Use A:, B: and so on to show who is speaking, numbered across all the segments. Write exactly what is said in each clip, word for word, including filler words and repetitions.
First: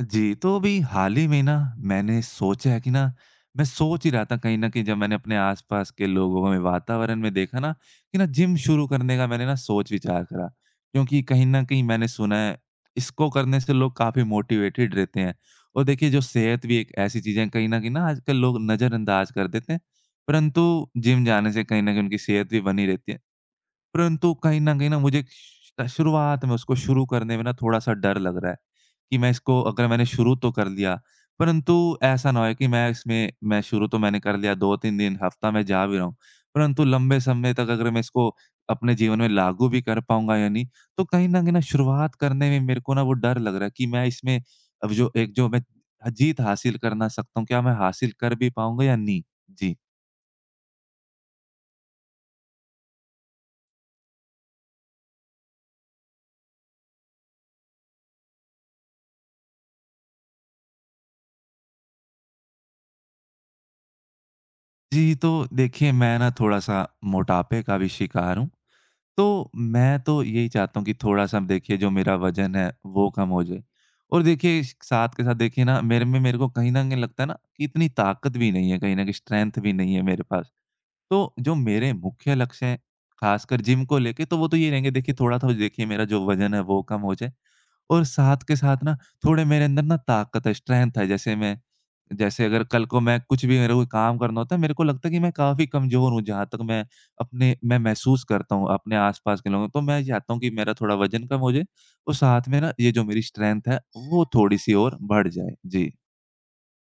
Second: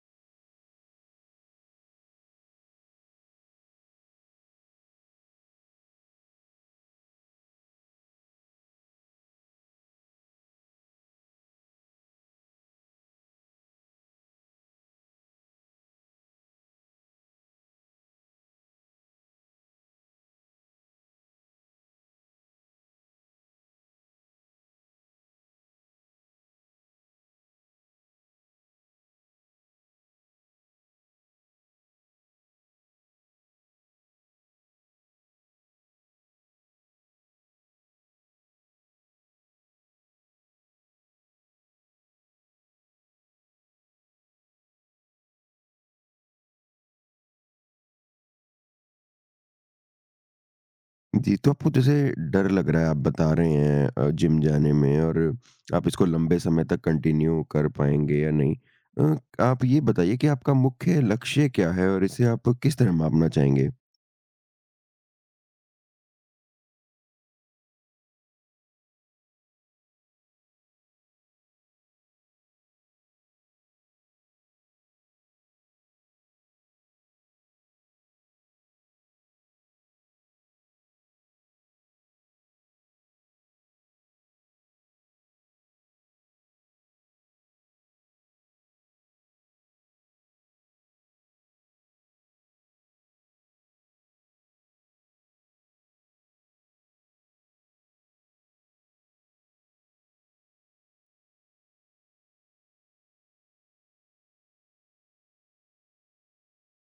A: जी, तो अभी हाल ही में ना मैंने सोचा है कि ना मैं सोच ही रहा था कहीं न कहीं जब मैंने अपने आस-पास के लोगों में वातावरण में देखा ना कि ना जिम शुरू करने का मैंने ना सोच-विचार करा। क्योंकि कहीं न कहीं मैंने सुना है इसको करने से लोग काफ़ी मोटिवेटेड रहते हैं। और देखिए जो सेहत भी एक ऐसी चीज़ है कहीं न कहीं ना आजकल लोग नज़रअंदाज कर देते हैं। परंतु जिम जाने से कहीं न कहीं उनकी सेहत भी बनी रहती है। परंतु कहीं न कहीं न मुझे एक श शुरुआत में उसको शुरू करने में ना थोड़ा-सा डर लग रहा है, कि मैं इसको अगर मैंने शुरू तो कर लिया, परंतु ऐसा ना होए कि मैं इसमें मैं शुरू तो मैंने कर लिया दो तीन दिन, हफ़्ता मैं जा भी रहा हूँ, परंतु लंबे समय तक अगर मैं इसको अपने जीवन में लागू भी कर पाऊँगा या नहीं, तो कहीं न कहीं न शुरुआत करने में मेरे को ना वो डर लग रहा है कि मैं इसमें अब जो एक जो मैं जीत हासिल करना सकता हूँ, क्या मैं हासिल कर भी पाऊँगा या नहीं? जी।
B: जी, तो आपको जैसे डर लग रहा है, आप बता रहे हैं अ, जिम जाने में और आप इसको लंबे समय तक कंटिन्यू कर पाएँगे या नहीं। अ, आप ये बताइए कि आपका मुख्य लक्ष्य क्या है और इसे आप किस तरह मापना चाहेंगे?
A: जी, तो देखिए मैं ना थोड़ा-सा मोटापे का भी शिकार हूँ। तो मैं तो यही चाहता हूँ कि थोड़ा-सा देखिए जो मेरा वज़न है वो कम हो जाए। और देखिए इस साथ के साथ देखिए ना मेरे में मेरे को कहीं न कहीं लगता है ना कि इतनी ताकत भी नहीं है, कहीं न कहीं स्ट्रेंथ भी नहीं है मेरे पास। तो जो मेरे मुख्य लक्ष्य हैं, ख़ासकर जिम को लेके तो वो तो ये रहेंगे देखिए थोड़ा-थोड़ा देखिए मेरा जो वज़न है वो कम हो जाए। और साथ के साथ ना थोड़े मेरे अंदर ना ताकत है, स्ट्रेंथ है। जैसे मैं जैसे अगर कल को मैं कुछ भी मेरे को काम करना होता है, मेरे को लगता है कि मैं काफ़ी कमज़ोर हूँ, जहाँ तक मैं अपने मैं महसूस करता हूँ अपने आस-पास के लोगों, तो मैं चाहता हूँ कि मेरा थोड़ा वज़न कम हो जाए और साथ में ना ये जो मेरी स्ट्रेंथ है, वो थोड़ी-सी और बढ़ जाए। जी।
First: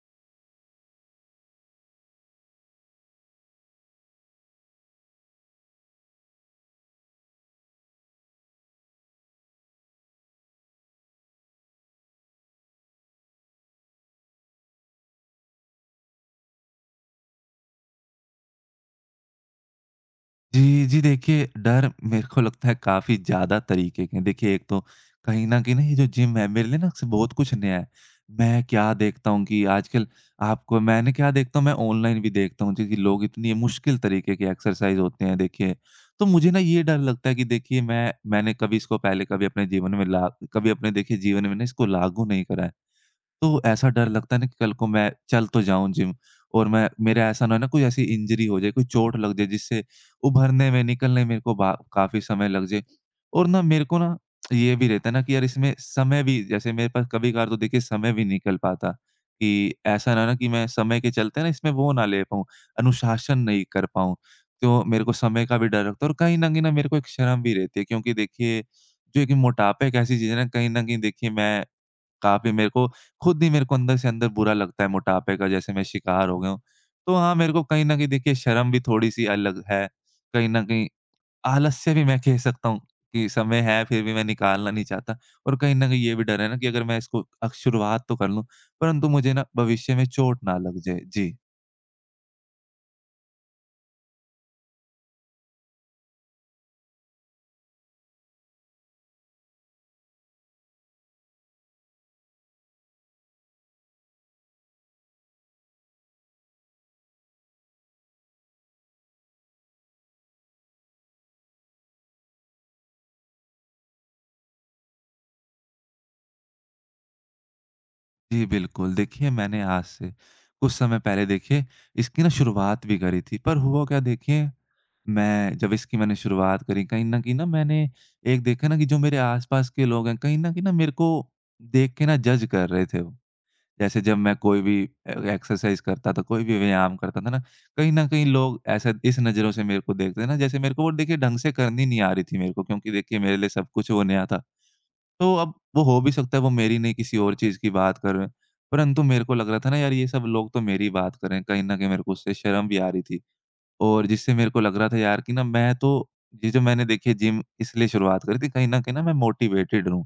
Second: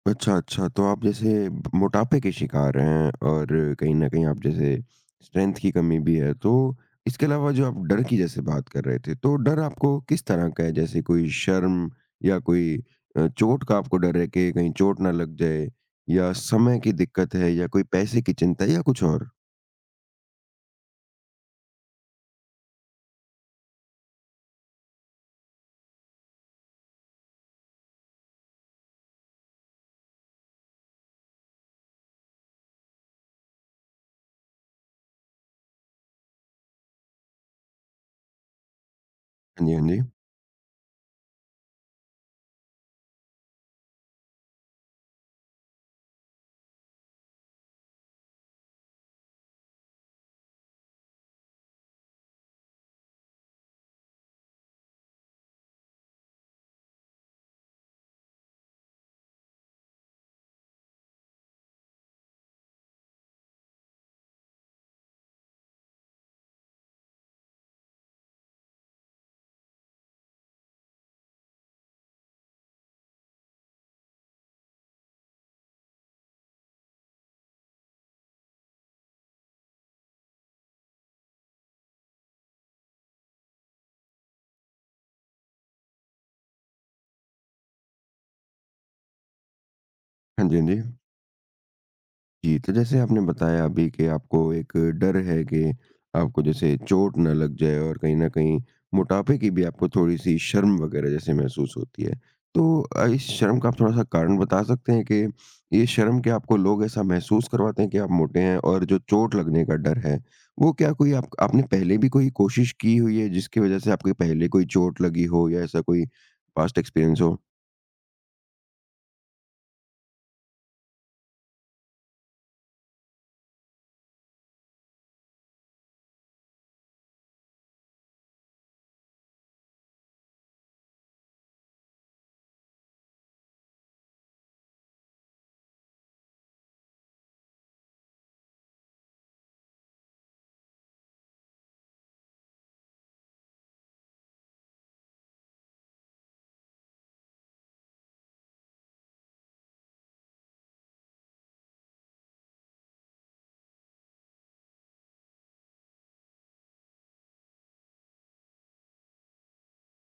B: अच्छा, अच्छा, तो आप जैसे ब मोटापे के शिकार हैं और कहीं न कहीं आप जैसे स्ट्रेंथ की कमी भी है, तो इसके अलावा जो आप डर की जैसे बात कर रहे थे, तो डर आपको किस तरह का है? जैसे कोई शर्म या कोई अ, चोट का आपको डर है कि कहीं चोट ना लग जाए, या समय की दिक्कत है, या कोई पैसे की चिंता, या कुछ और?
A: जी, जी। देखिए, डर मेरे को लगता है काफ़ी ज़्यादा तरीके के हैं। देखिए, एक तो कहीं न कहीं न ये जो जिम है मेरे लिए ना अक्सर बहुत कुछ नया है। मैं क्या देखता हूँ कि आजकल आपको मैंने क्या देखता हूँ मैं ऑनलाइन भी देखता हूँ क्योंकि लोग इतनी मुश्किल तरीके की एक्सरसाइज़ होते हैं देखिए। तो मुझे ना ये डर लगता है कि देखिए मैं मैंने कभी इसको पहले कभी अपने
B: हाँ जी, हाँ
A: जीवन
B: जी।
A: में ला कभी अपने देखिए जीवन में ना इसको लागू नहीं करा है। तो ऐसा डर लगता है ना कि कल को मैं चल तो जाऊँ जिम और मैं मेरा ऐसा ना हो ना कोई ऐसी इंजरी हो जाए, कोई चोट लग जाए जिससे उभरने में, निकलने मेरे को बा काफ़ी समय लग जाए। और ना मेरे को ना ये भी रहता है ना कि यार इसमें समय भी जैसे मेरे पास कभी-कभार तो देखिए समय भी नहीं निकल पाता कि ऐसा ना हो ना कि मैं समय के चलते ना इसमें वो ना ले पाऊँ, अनुशासन नहीं कर पाऊँ। तो मेरे को समय का भी डर लगता है और कहीं न कहीं ना मेरे को एक शर्म भी रहती है क्योंकि देखिए जो एक मोटापा एक ऐसी चीज़ है ना कहीं न कहीं देखिए मैं काफ़ी मेरे को खुद ही मेरे को अंदर से अंदर बुरा लगता है मोटापे का, जैसे मैं शिकार हो गया हूँ। तो हाँ, मेरे को कहीं न कहीं देखिए शर्म भी थोड़ी-सी अलग है, कहीं न कहीं आलस्य भी मैं कह सकता हूँ कि समय है फिर भी मैं निकालना नहीं चाहता और कहीं न कहीं ये भी डर है ना कि अगर मैं इसको अ, शुरुआत तो कर लूँ, परंतु मुझे ना भविष्य में चोट
B: हाँ
A: ना
B: जी, हाँ
A: लग
B: जी।
A: जाए। जी।
B: जी, तो जैसे आपने बताया अभी कि आपको एक डर है कि आपको जैसे चोट ना लग जाए और कहीं न कहीं मोटापे की भी आपको थोड़ी-सी शर्म वग़ैरह जैसे महसूस होती है। तो अ, इस शर्म का आप थोड़ा-सा कारण बता सकते हैं कि ये शर्म क्या आपको लोग ऐसा महसूस करवाते हैं कि आप मोटे हैं? और जो चोट लगने का डर है, वो क्या कोई आप आपने पहले भी कोई कोशिश की हुई है जिसकी वज़ह से आपको पहले कोई चोट लगी हो, या ऐसा कोई पास्ट एक्सपीरियंस हो?
A: जी, बिल्कुल। देखिए मैंने आज से कुछ समय पहले देखिए इसकी ना शुरुआत भी करी थी, पर हुआ क्या देखिए मैं जब इसकी मैंने शुरुआत करी कहीं न कहीं न मैंने एक देखा ना कि जो मेरे आस-पास के लोग हैं, कहीं न कहीं न मेरे को देख के ना जज कर रहे थे वो। जैसे जब मैं कोई भी ए एक्सरसाइज़ करता था, कोई भी व्यायाम करता था ना, कहीं न कहीं लोग ऐसा इस नज़रों से मेरे को देखते थे ना जैसे मेरे को वो देखिए ढंग से करनी नहीं आ रही थी मेरे को क्योंकि देखिए मेरे लिए सब कुछ वो नया था। तो अब वो हो भी सकता है वो मेरी नहीं, किसी और चीज़ की बात कर रहे हैं। परंतु मेरे को लग रहा था ना यार ये सब लोग तो मेरी बात कर रहे हैं, कहीं न कहीं मेरे को उससे शर्म भी आ रही थी। और जिससे मेरे को लग रहा था यार कि ना मैं तो ये जो मैंने देखिए जिम इसलिए शुरुआत करी थी कहीं न कहीं ना मैं मोटिवेटेड रहूँ।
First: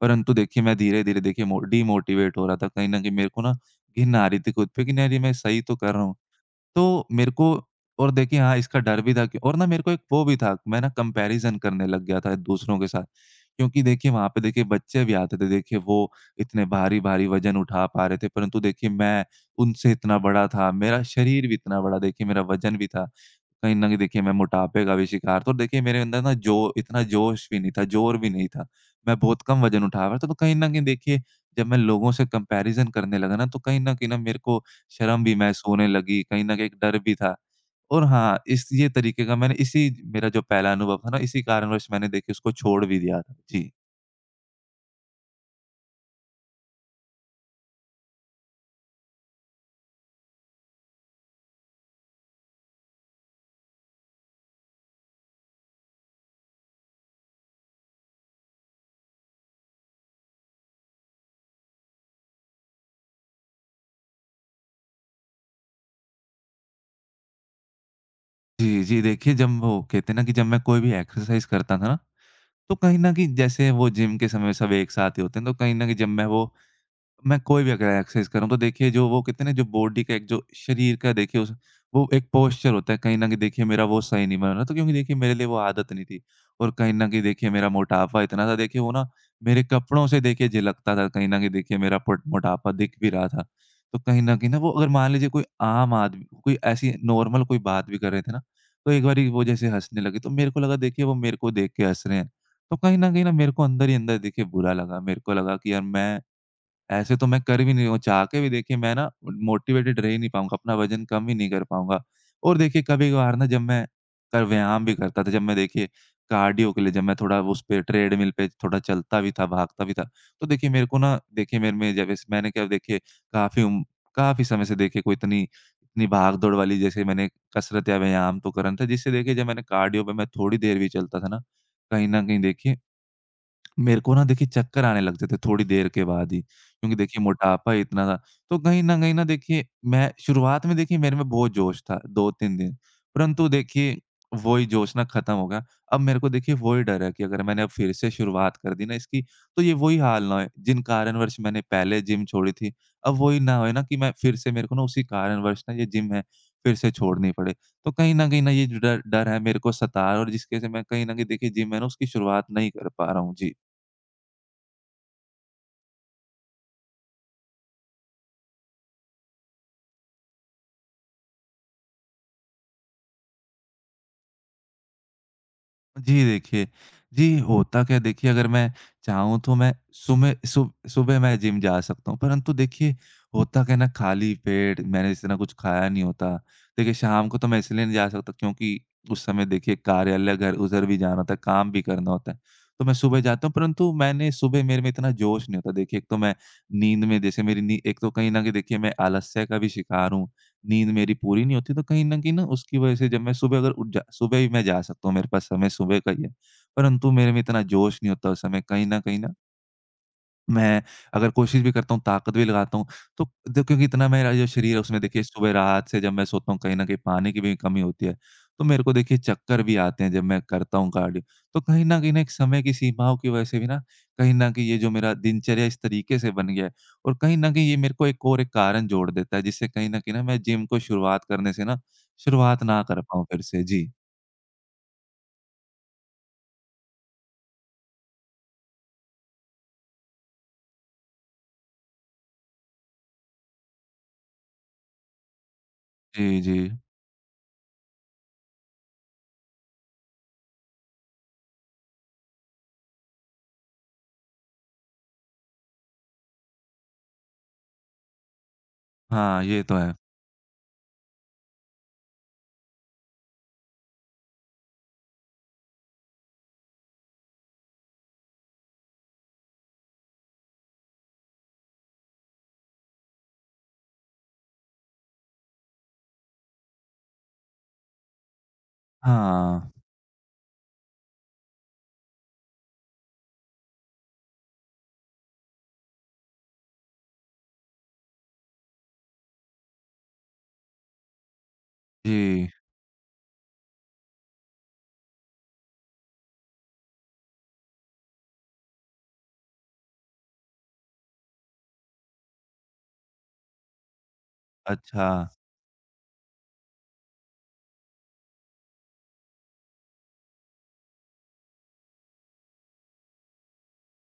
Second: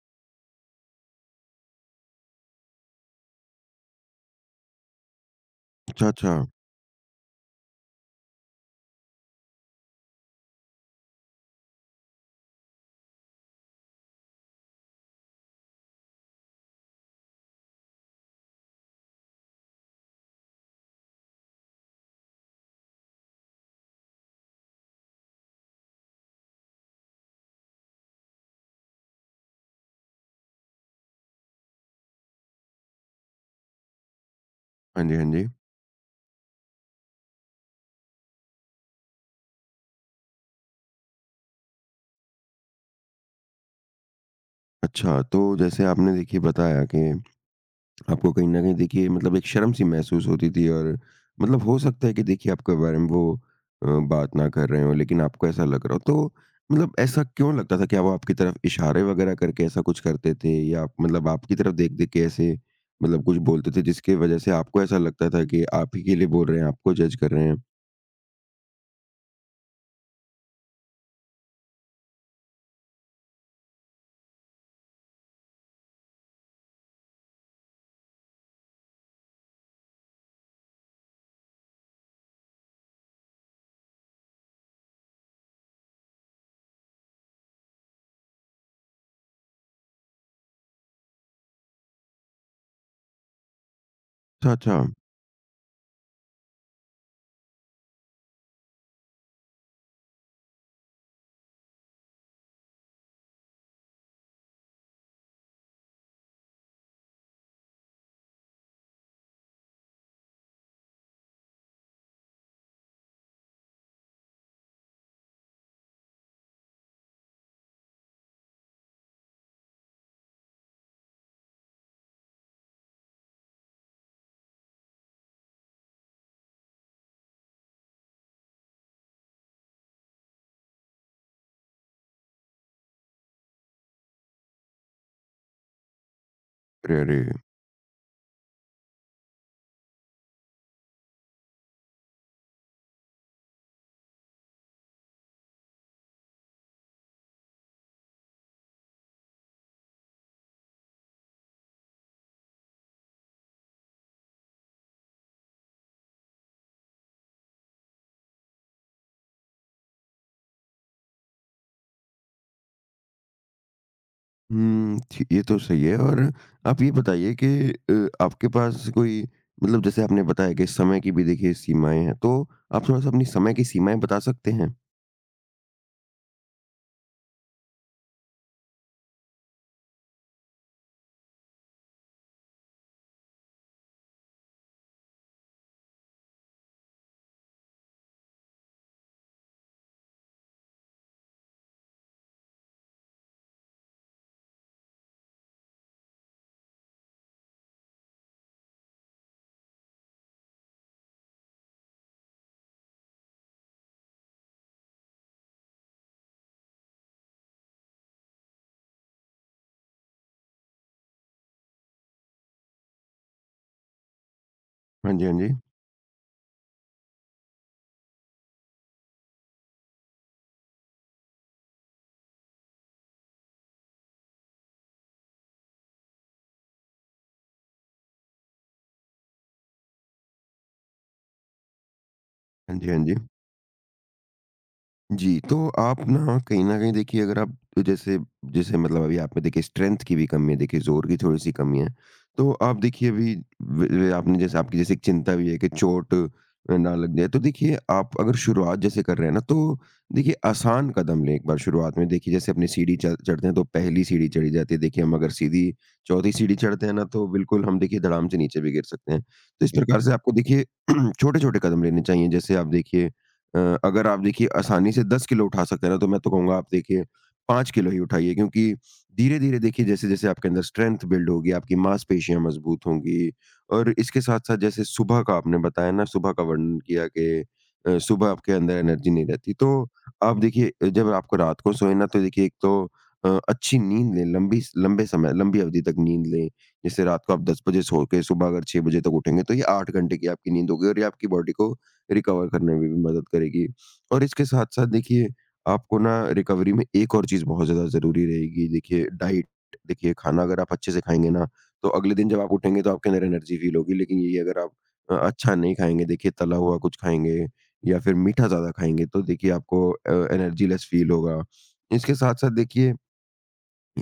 A: परंतु देखिए मैं धीरे-धीरे देखिए मो डिमोटिवेट हो रहा था। कहीं न कहीं मेरे को ना घिन आ रही थी खुद पे कि नहीं, नहीं मैं सही तो कर रहा
B: अच्छा,
A: हूँ।
B: अच्छा।
A: तो मेरे को और देखिए हाँ, इसका डर भी था कि और ना मेरे को एक वो भी था, मैं ना कंपैरिज़न करने लग गया था दूसरों के साथ। क्योंकि देखिए वहाँ पे देखिए बच्चे भी आते थे, देखिए वो इतने भारी-भारी वज़न उठा पा रहे थे, परंतु देखिए मैं उनसे इतना बड़ा था, मेरा शरीर भी इतना बड़ा देखिए मेरा वज़न भी था। कहीं न कहीं देखिए मैं मोटापे का भी शिकार था और देखिए मेरे अंदर ना जो इतना जोश भी नहीं था, ज़ोर भी नहीं था। मैं बहुत कम वज़न उठा रहा था, तो कहीं न कहीं देखिए जब मैं लोगों से कंपैरिज़न करने लगा ना तो कहीं न कहीं ना मेरे को
B: हाँ जी,
A: शर्म
B: हाँ
A: भी
B: जी।
A: महसूस होने लगी, कहीं न कहीं एक डर भी था। और हाँ, इस ये तरीके का मैंने इसी मेरा जो पहला अनुभव था ना इसी कारणवश मैंने देखिए उसको छोड़ भी दिया था। जी।
B: अच्छा, तो जैसे आपने देखिए बताया कि आपको कहीं न कहीं देखिए मतलब एक शर्म-सी महसूस होती थी, और मतलब हो सकता है कि देखिए आपके बारे में वो अ, बात ना कर रहे हों, लेकिन आपको ऐसा लग रहा हो। तो मतलब ऐसा क्यों लगता था? क्या वो आपकी तरफ इशारे वग़ैरह करके ऐसा कुछ करते थे, या आप मतलब आपकी तरफ देख-देख के ऐसे मतलब कुछ बोलते थे जिसकी वज़ह से आपको ऐसा लगता था कि आप ही के लिए बोल रहे हैं, आपको जज कर रहे हैं?
A: जी, जी देखिए जब वो कहते हैं ना कि जब मैं कोई भी एक्सरसाइज़ करता था ना, तो कहीं न कहीं जैसे वो जिम के समय सब एक साथ ही होते हैं, तो कहीं न कहीं जब मैं वो मैं कोई भी अगर एक्सरसाइज़ कर रहा हूँ तो देखिए जो वो कहते हैं ना जो बॉडी का एक जो शरीर का देखिए उस वो एक पोस्चर होता है कहीं न कहीं देखिए मेरा वो सही नहीं बना ना, तो क्योंकि देखिए मेरे लिए वो आदत नहीं थी। और कहीं न कहीं देखिए मेरा मोटापा इतना था देखिए वो ना मेरे कपड़ों से देखिए झलकता था, कहीं न कहीं देखिए मेरा पोट मोटापा दिख भी रहा था। तो कहीं न कहीं
B: अच्छा,
A: ना वो
B: अच्छा।
A: अगर मान लीजिए कोई आम आदमी कोई ऐसी नॉर्मल कोई बात भी कर रहे थे ना, तो एक बारी वो जैसे हँसने लगे तो मेरे को लगा देखिए वो मेरे को देख के हँस रहे हैं। तो कहीं न कहीं ना मेरे को अंदर ही अंदर देखिए बुरा लगा। मेरे को लगा कि यार मैं ऐसे तो मैं कर भी नहीं, वो चाह के भी देखिए मैं ना मोटिवेटेड रह ही नहीं पाऊँगा, अपना वज़न कम ही नहीं कर पाऊँगा। और देखिए कभी-कभार ना जब मैं क व्यायाम भी करता था, जब मैं देखिए कार्डियो के लिए जब मैं थोड़ा उस पे ट्रेडमिल पे थोड़ा चलता भी था, भागता भी था, तो देखिए मेरे को ना देखिए मेरे में जब इस मैंने क्या देखिए काफ़ी उम, काफ़ी समय से देखिए कोई इतनी इतनी भाग-दौड़ वाली जैसे मैंने कसरत या व्यायाम तो करा नहीं था, जिससे देखिए जब मैंने कार्डियो पे मैं थोड़ी देर भी चलता था ना, कहीं न कहीं देखिए मेरे को ना देखिए चक्कर आने लग जाते थोड़ी देर के बाद ही, क्योंकि
B: अरे,
A: देखिए
B: अरे!
A: मोटापा इतना था। तो कहीं न कहीं न देखिए मैं शुरुआत में देखिए मेरे में बहुत जोश था दो तीन दिन, परंतु देखिए वही जोश ना ख़त्म हो गया। अब मेरे को देखिए वही डर है कि अगर मैंने अब फिर से शुरुआत कर दी ना इसकी, तो ये वही हाल ना होए जिन कारणवश मैंने पहले जिम छोड़ी थी। अब वही ना होए ना कि मैं फिर से मेरे को ना उसी कारणवश ना ये जिम है, फिर से छोड़नी पड़े। तो कहीं न कहीं न ये जो डर डर है मेरे को सता रहा है और जिसकी वज़ह से मैं कहीं न कहीं देखिए जिम है ना उसकी शुरुआत नहीं कर पा रहा हूँ। जी।
B: हुँ, ठी ये तो सही है। और आप ये बताइए कि अ, आपके पास कोई मतलब, जैसे आपने बताया कि समय की भी देखिए सीमाएँ हैं, तो आप थोड़ा-सा अपनी समय की सीमाएँ बता सकते हैं?
A: जी देखिए, जी होता क्या है देखिए अगर मैं चाहूँ तो मैं सुबह सु सुबह मैं जिम जा सकता हूँ, परंतु देखिए होता क्या है ना खाली पेट मैंने इस तरह कुछ खाया नहीं होता। देखिए शाम को तो मैं इसलिए नहीं जा सकता क्योंकि उस समय देखिए कार्यालय घर उधर भी जाना होता है, काम भी करना होता है। तो मैं सुबह जाता हूँ परंतु मैंने सुबह मेरे में इतना जोश नहीं होता। देखिए एक तो मैं नींद में जैसे मेरी नी एक तो कहीं न कहीं देखिए मैं आलस्य का भी शिकार हूँ। नींद मेरी पूरी नहीं होती, तो कहीं न कहीं ना उसकी वज़ह से जब मैं सुबह अगर उठ जा सुबह भी मैं जा सकता हूँ, मेरे पास समय सुबह का ही है, परंतु मेरे में इतना जोश नहीं होता उस समय कहीं न कहीं ना मैं अगर कोशिश भी करता हूँ, ताकत भी लगाता हूँ, तो द क्योंकि इतना मेरा जो शरीर है उसमें
B: हाँ
A: देखिए
B: जी, हाँ
A: सुबह
B: जी।
A: रात से जब मैं सोता हूँ कहीं न कहीं पानी की भी कमी होती है। तो मेरे को देखिए चक्कर भी आते हैं जब मैं करता हूँ कार्डियो। तो कहीं न कहीं ना एक समय की सीमाओं की वजह से भी ना, कहीं न कहीं ये जो मेरा दिनचर्या इस तरीके से बन गया है और कहीं न कहीं ये मेरे को एक और एक कारण जोड़ देता है जिससे कहीं न कहीं ना मैं जिम को शुरुआत करने से ना, शुरुआत
B: हाँ
A: ना
B: जी, हाँ
A: कर
B: जी।
A: पाऊँ फिर से। जी।
B: जी, तो आप ना कहीं न कहीं देखिए, अगर आप जैसे जैसे मतलब अभी आप में देखिए स्ट्रेंथ की भी कमी है, देखिए ज़ोर की थोड़ी-सी कमी है। तो आप देखिए अभी व व आपने, जैसे आपकी जैसे एक चिंता भी है कि चोट
A: जी, जी।
B: अ, ना लग जाए। तो देखिए, आप अगर शुरुआत जैसे कर रहे हैं ना, तो देखिए आसान कदम लें एक बार शुरुआत में। देखिए जैसे अपनी सीढ़ी चढ़ चढ़ते हैं, तो पहली सीढ़ी चढ़ी जाती है। देखिए, हम अगर सीधी चौथी सीढ़ी चढ़ते हैं ना, तो बिल्कुल हम देखिए धड़ाम से नीचे भी गिर सकते हैं।
A: हाँ, ये
B: तो इस
A: तो
B: ठीक है।
A: है।
B: प्रकार से आपको देखिए छोटे-छोटे कदम लेने चाहिए। जैसे आप देखिए अ, अगर आप देखिए आसानी से दस किलो उठा सकते हैं ना, तो मैं तो कहूँगा आप देखिए पाँच किलो ही उठाइए, क्योंकि धीरे-धीरे देखिए जैसे-जैसे आपके अंदर स्ट्रेंथ बिल्ड होगी, आपकी मांसपेशियाँ मजबूत होंगी। और इसके साथ-साथ, जैसे सुबह का आपने बताया ना, सुबह का वर्णन किया कि अ, सुबह आपके अंदर एनर्जी नहीं रहती। तो
A: हाँ।
B: आप देखिए अ, जब आपको रात को सोए ना, तो देखिए एक तो अ, अच्छी नींद लें, लंबी स लंबे समय लंबी अवधि तक नींद लें। जैसे रात को आप दस बजे सो के सुबह अगर छह बजे तक उठेंगे, तो ये आठ घंटे की आपकी नींद होगी, और ये आपकी बॉडी को
A: जी।
B: रिकवर करने में भी मदद करेगी। और इसके साथ-साथ देखिए, आपको ना रिकवरी में एक और चीज़ बहुत ज़्यादा ज़रूरी रहेगी, देखिए डाइट। देखिए खाना अगर आप अच्छे से खाएँगे ना, तो अगले दिन जब आप उठेंगे, तो आपके अंदर एनर्जी फ़ील होगी। लेकिन यही अगर आप
A: अच्छा।
B: अ, अच्छा नहीं खाएँगे, देखिए तला हुआ कुछ खाएँगे या फिर मीठा ज़्यादा खाएँगे, तो देखिए आपको अ, एनर्जी लेस फ़ील होगा। इसके साथ-साथ देखिए,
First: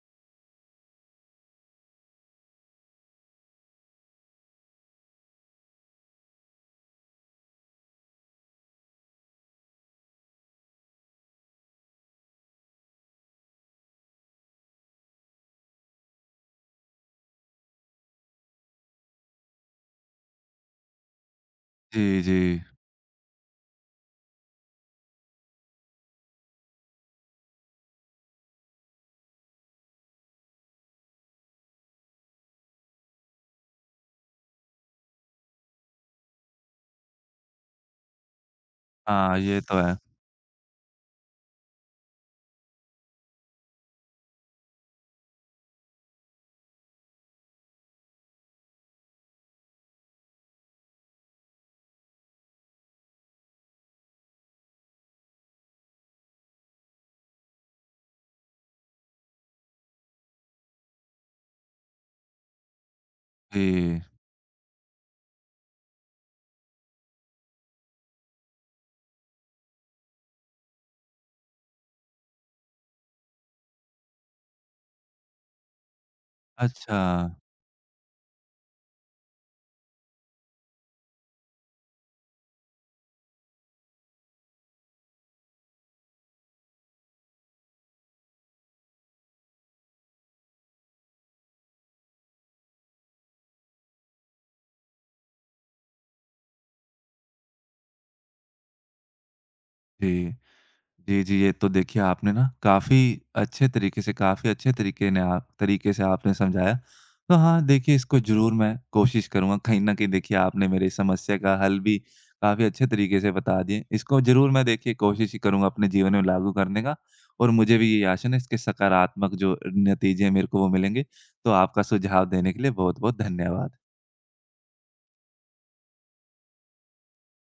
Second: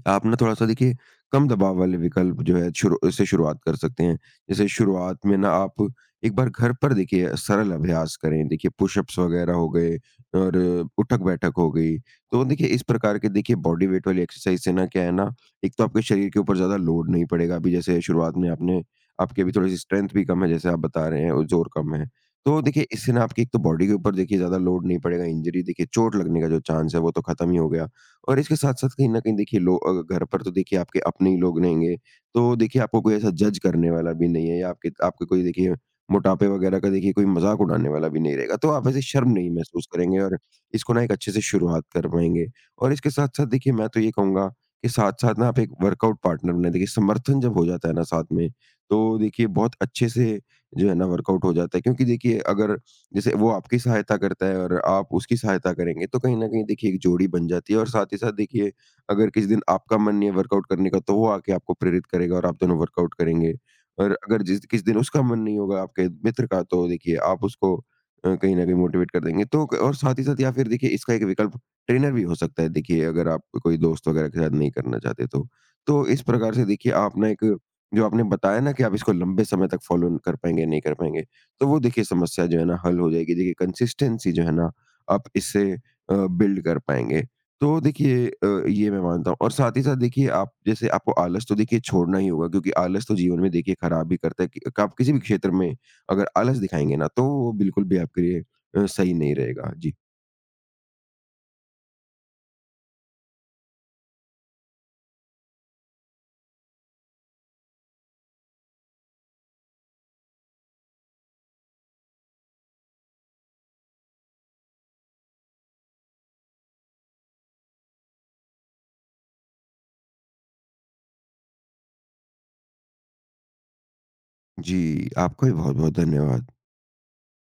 B: आप ना थोड़ा-सा देखिए कम दबाव वाले विकल्प जो है, शुरू से शुरुआत कर सकते हैं। जैसे शुरुआत में ना, आप एक बार घर पर देखिए सरल अभ्यास करें। देखिए पुशअप्स वगैरह हो गए, और उठक-बैठक हो गई। तो देखिए इस प्रकार के देखिए बॉडी वेट वाली एक्सरसाइज से ना, क्या है ना, एक तो आपके शरीर के ऊपर ज़्यादा लोड नहीं पड़ेगा। अभी जैसे शुरुआत में आपने आपकी अभी थोड़ी-सी स्ट्रेंथ भी कम है, जैसे आप बता रहे हैं, और ज़ोर कम है।
A: जी, जी।
B: तो देखिए इससे ना आपकी एक तो बॉडी के ऊपर देखिए ज़्यादा लोड नहीं पड़ेगा, इंजरी देखिए चोट लगने का जो चांस है, वो तो खत्म ही हो गया। और इसके साथ-साथ कहीं न कहीं देखिए लो अ, घर पर तो देखिए आपके अपने ही लोग रहेंगे, तो देखिए आपको कोई ऐसा जज करने वाला भी नहीं है, या आपके आपके कोई देखिए मोटापे वगैरह का देखिए कोई मज़ाक उड़ाने वाला भी नहीं रहेगा, तो आप ऐसे शर्म
A: हाँ,
B: नहीं
A: ये तो
B: महसूस
A: है।
B: करेंगे, और इसको ना एक अच्छे से शुरुआत कर पाएँगे। और इसके साथ-साथ देखिए, मैं तो ये कहूँगा कि साथ-साथ ना आप एक वर्कआउट पार्टनर बनाएँ। देखिए समर्थन जब हो जाता है ना साथ में, तो देखिए बहुत अच्छे से जो है ना वर्कआउट हो जाता है, क्योंकि देखिए, अगर जैसे वो आपकी सहायता करता है और आप उसकी सहायता करेंगे, तो कहीं न कहीं देखिए एक जोड़ी बन जाती है। और साथ ही साथ देखिए, अगर किसी दिन आपका मन नहीं है वर्कआउट करने का, तो वो आके आपको प्रेरित करेगा, और आप दोनों वर्कआउट करेंगे।
A: जी।
B: और अगर जिस किसी दिन उसका मन नहीं होगा आपके मित्र का, तो देखिए आप उसको अ, कहीं न कहीं मोटिवेट कर देंगे। तो क और साथ ही साथ, या फिर देखिए, इसका एक विकल्प ट्रेनर भी हो सकता है देखिए, अगर आप कोई दोस्त वगैरह के साथ नहीं करना चाहते तो। तो इस प्रकार से देखिए
A: अच्छा,
B: आप ना एक जो आपने बताया ना कि आप इसको लंबे समय तक फ़ॉलो कर पाएँगे या नहीं कर पाएँगे, तो वो देखिए समस्या जो है ना हल हो जाएगी। देखिए कंसिस्टेंसी जो है ना, आप इससे अ, बिल्ड कर पाएँगे। तो देखिए अ, ये मैं मानता हूँ। और साथ ही साथ देखिए, आप जैसे आपको आलस तो देखिए छोड़ना ही होगा, क्योंकि आलस तो जीवन में देखिए खराब ही करता है, कि आप किसी भी क्षेत्र में अगर आलस दिखाएँगे ना, तो वो बिल्कुल भी आपके लिए अ, सही नहीं रहेगा। जी।
A: जी। जी, जी, ये तो देखिए आपने ना काफ़ी अच्छे तरीके से काफ़ी अच्छे तरीके ने आप तरीके से आपने समझाया। तो हाँ, देखिए इसको ज़रूर मैं कोशिश करूँगा। कहीं न कहीं देखिए आपने मेरी समस्या का हल भी काफ़ी अच्छे तरीके से बता दिए। इसको ज़रूर मैं देखिए कोशिश ही करूँगा अपने जीवन में लागू करने का और मुझे भी ये आशा है इसके सकारात्मक जो नतीजे हैं मेरे को वो मिलेंगे। तो आपका सुझाव देने के लिए बहुत-बहुत धन्यवाद।
B: जी, आपका भी बहुत-बहुत धन्यवाद।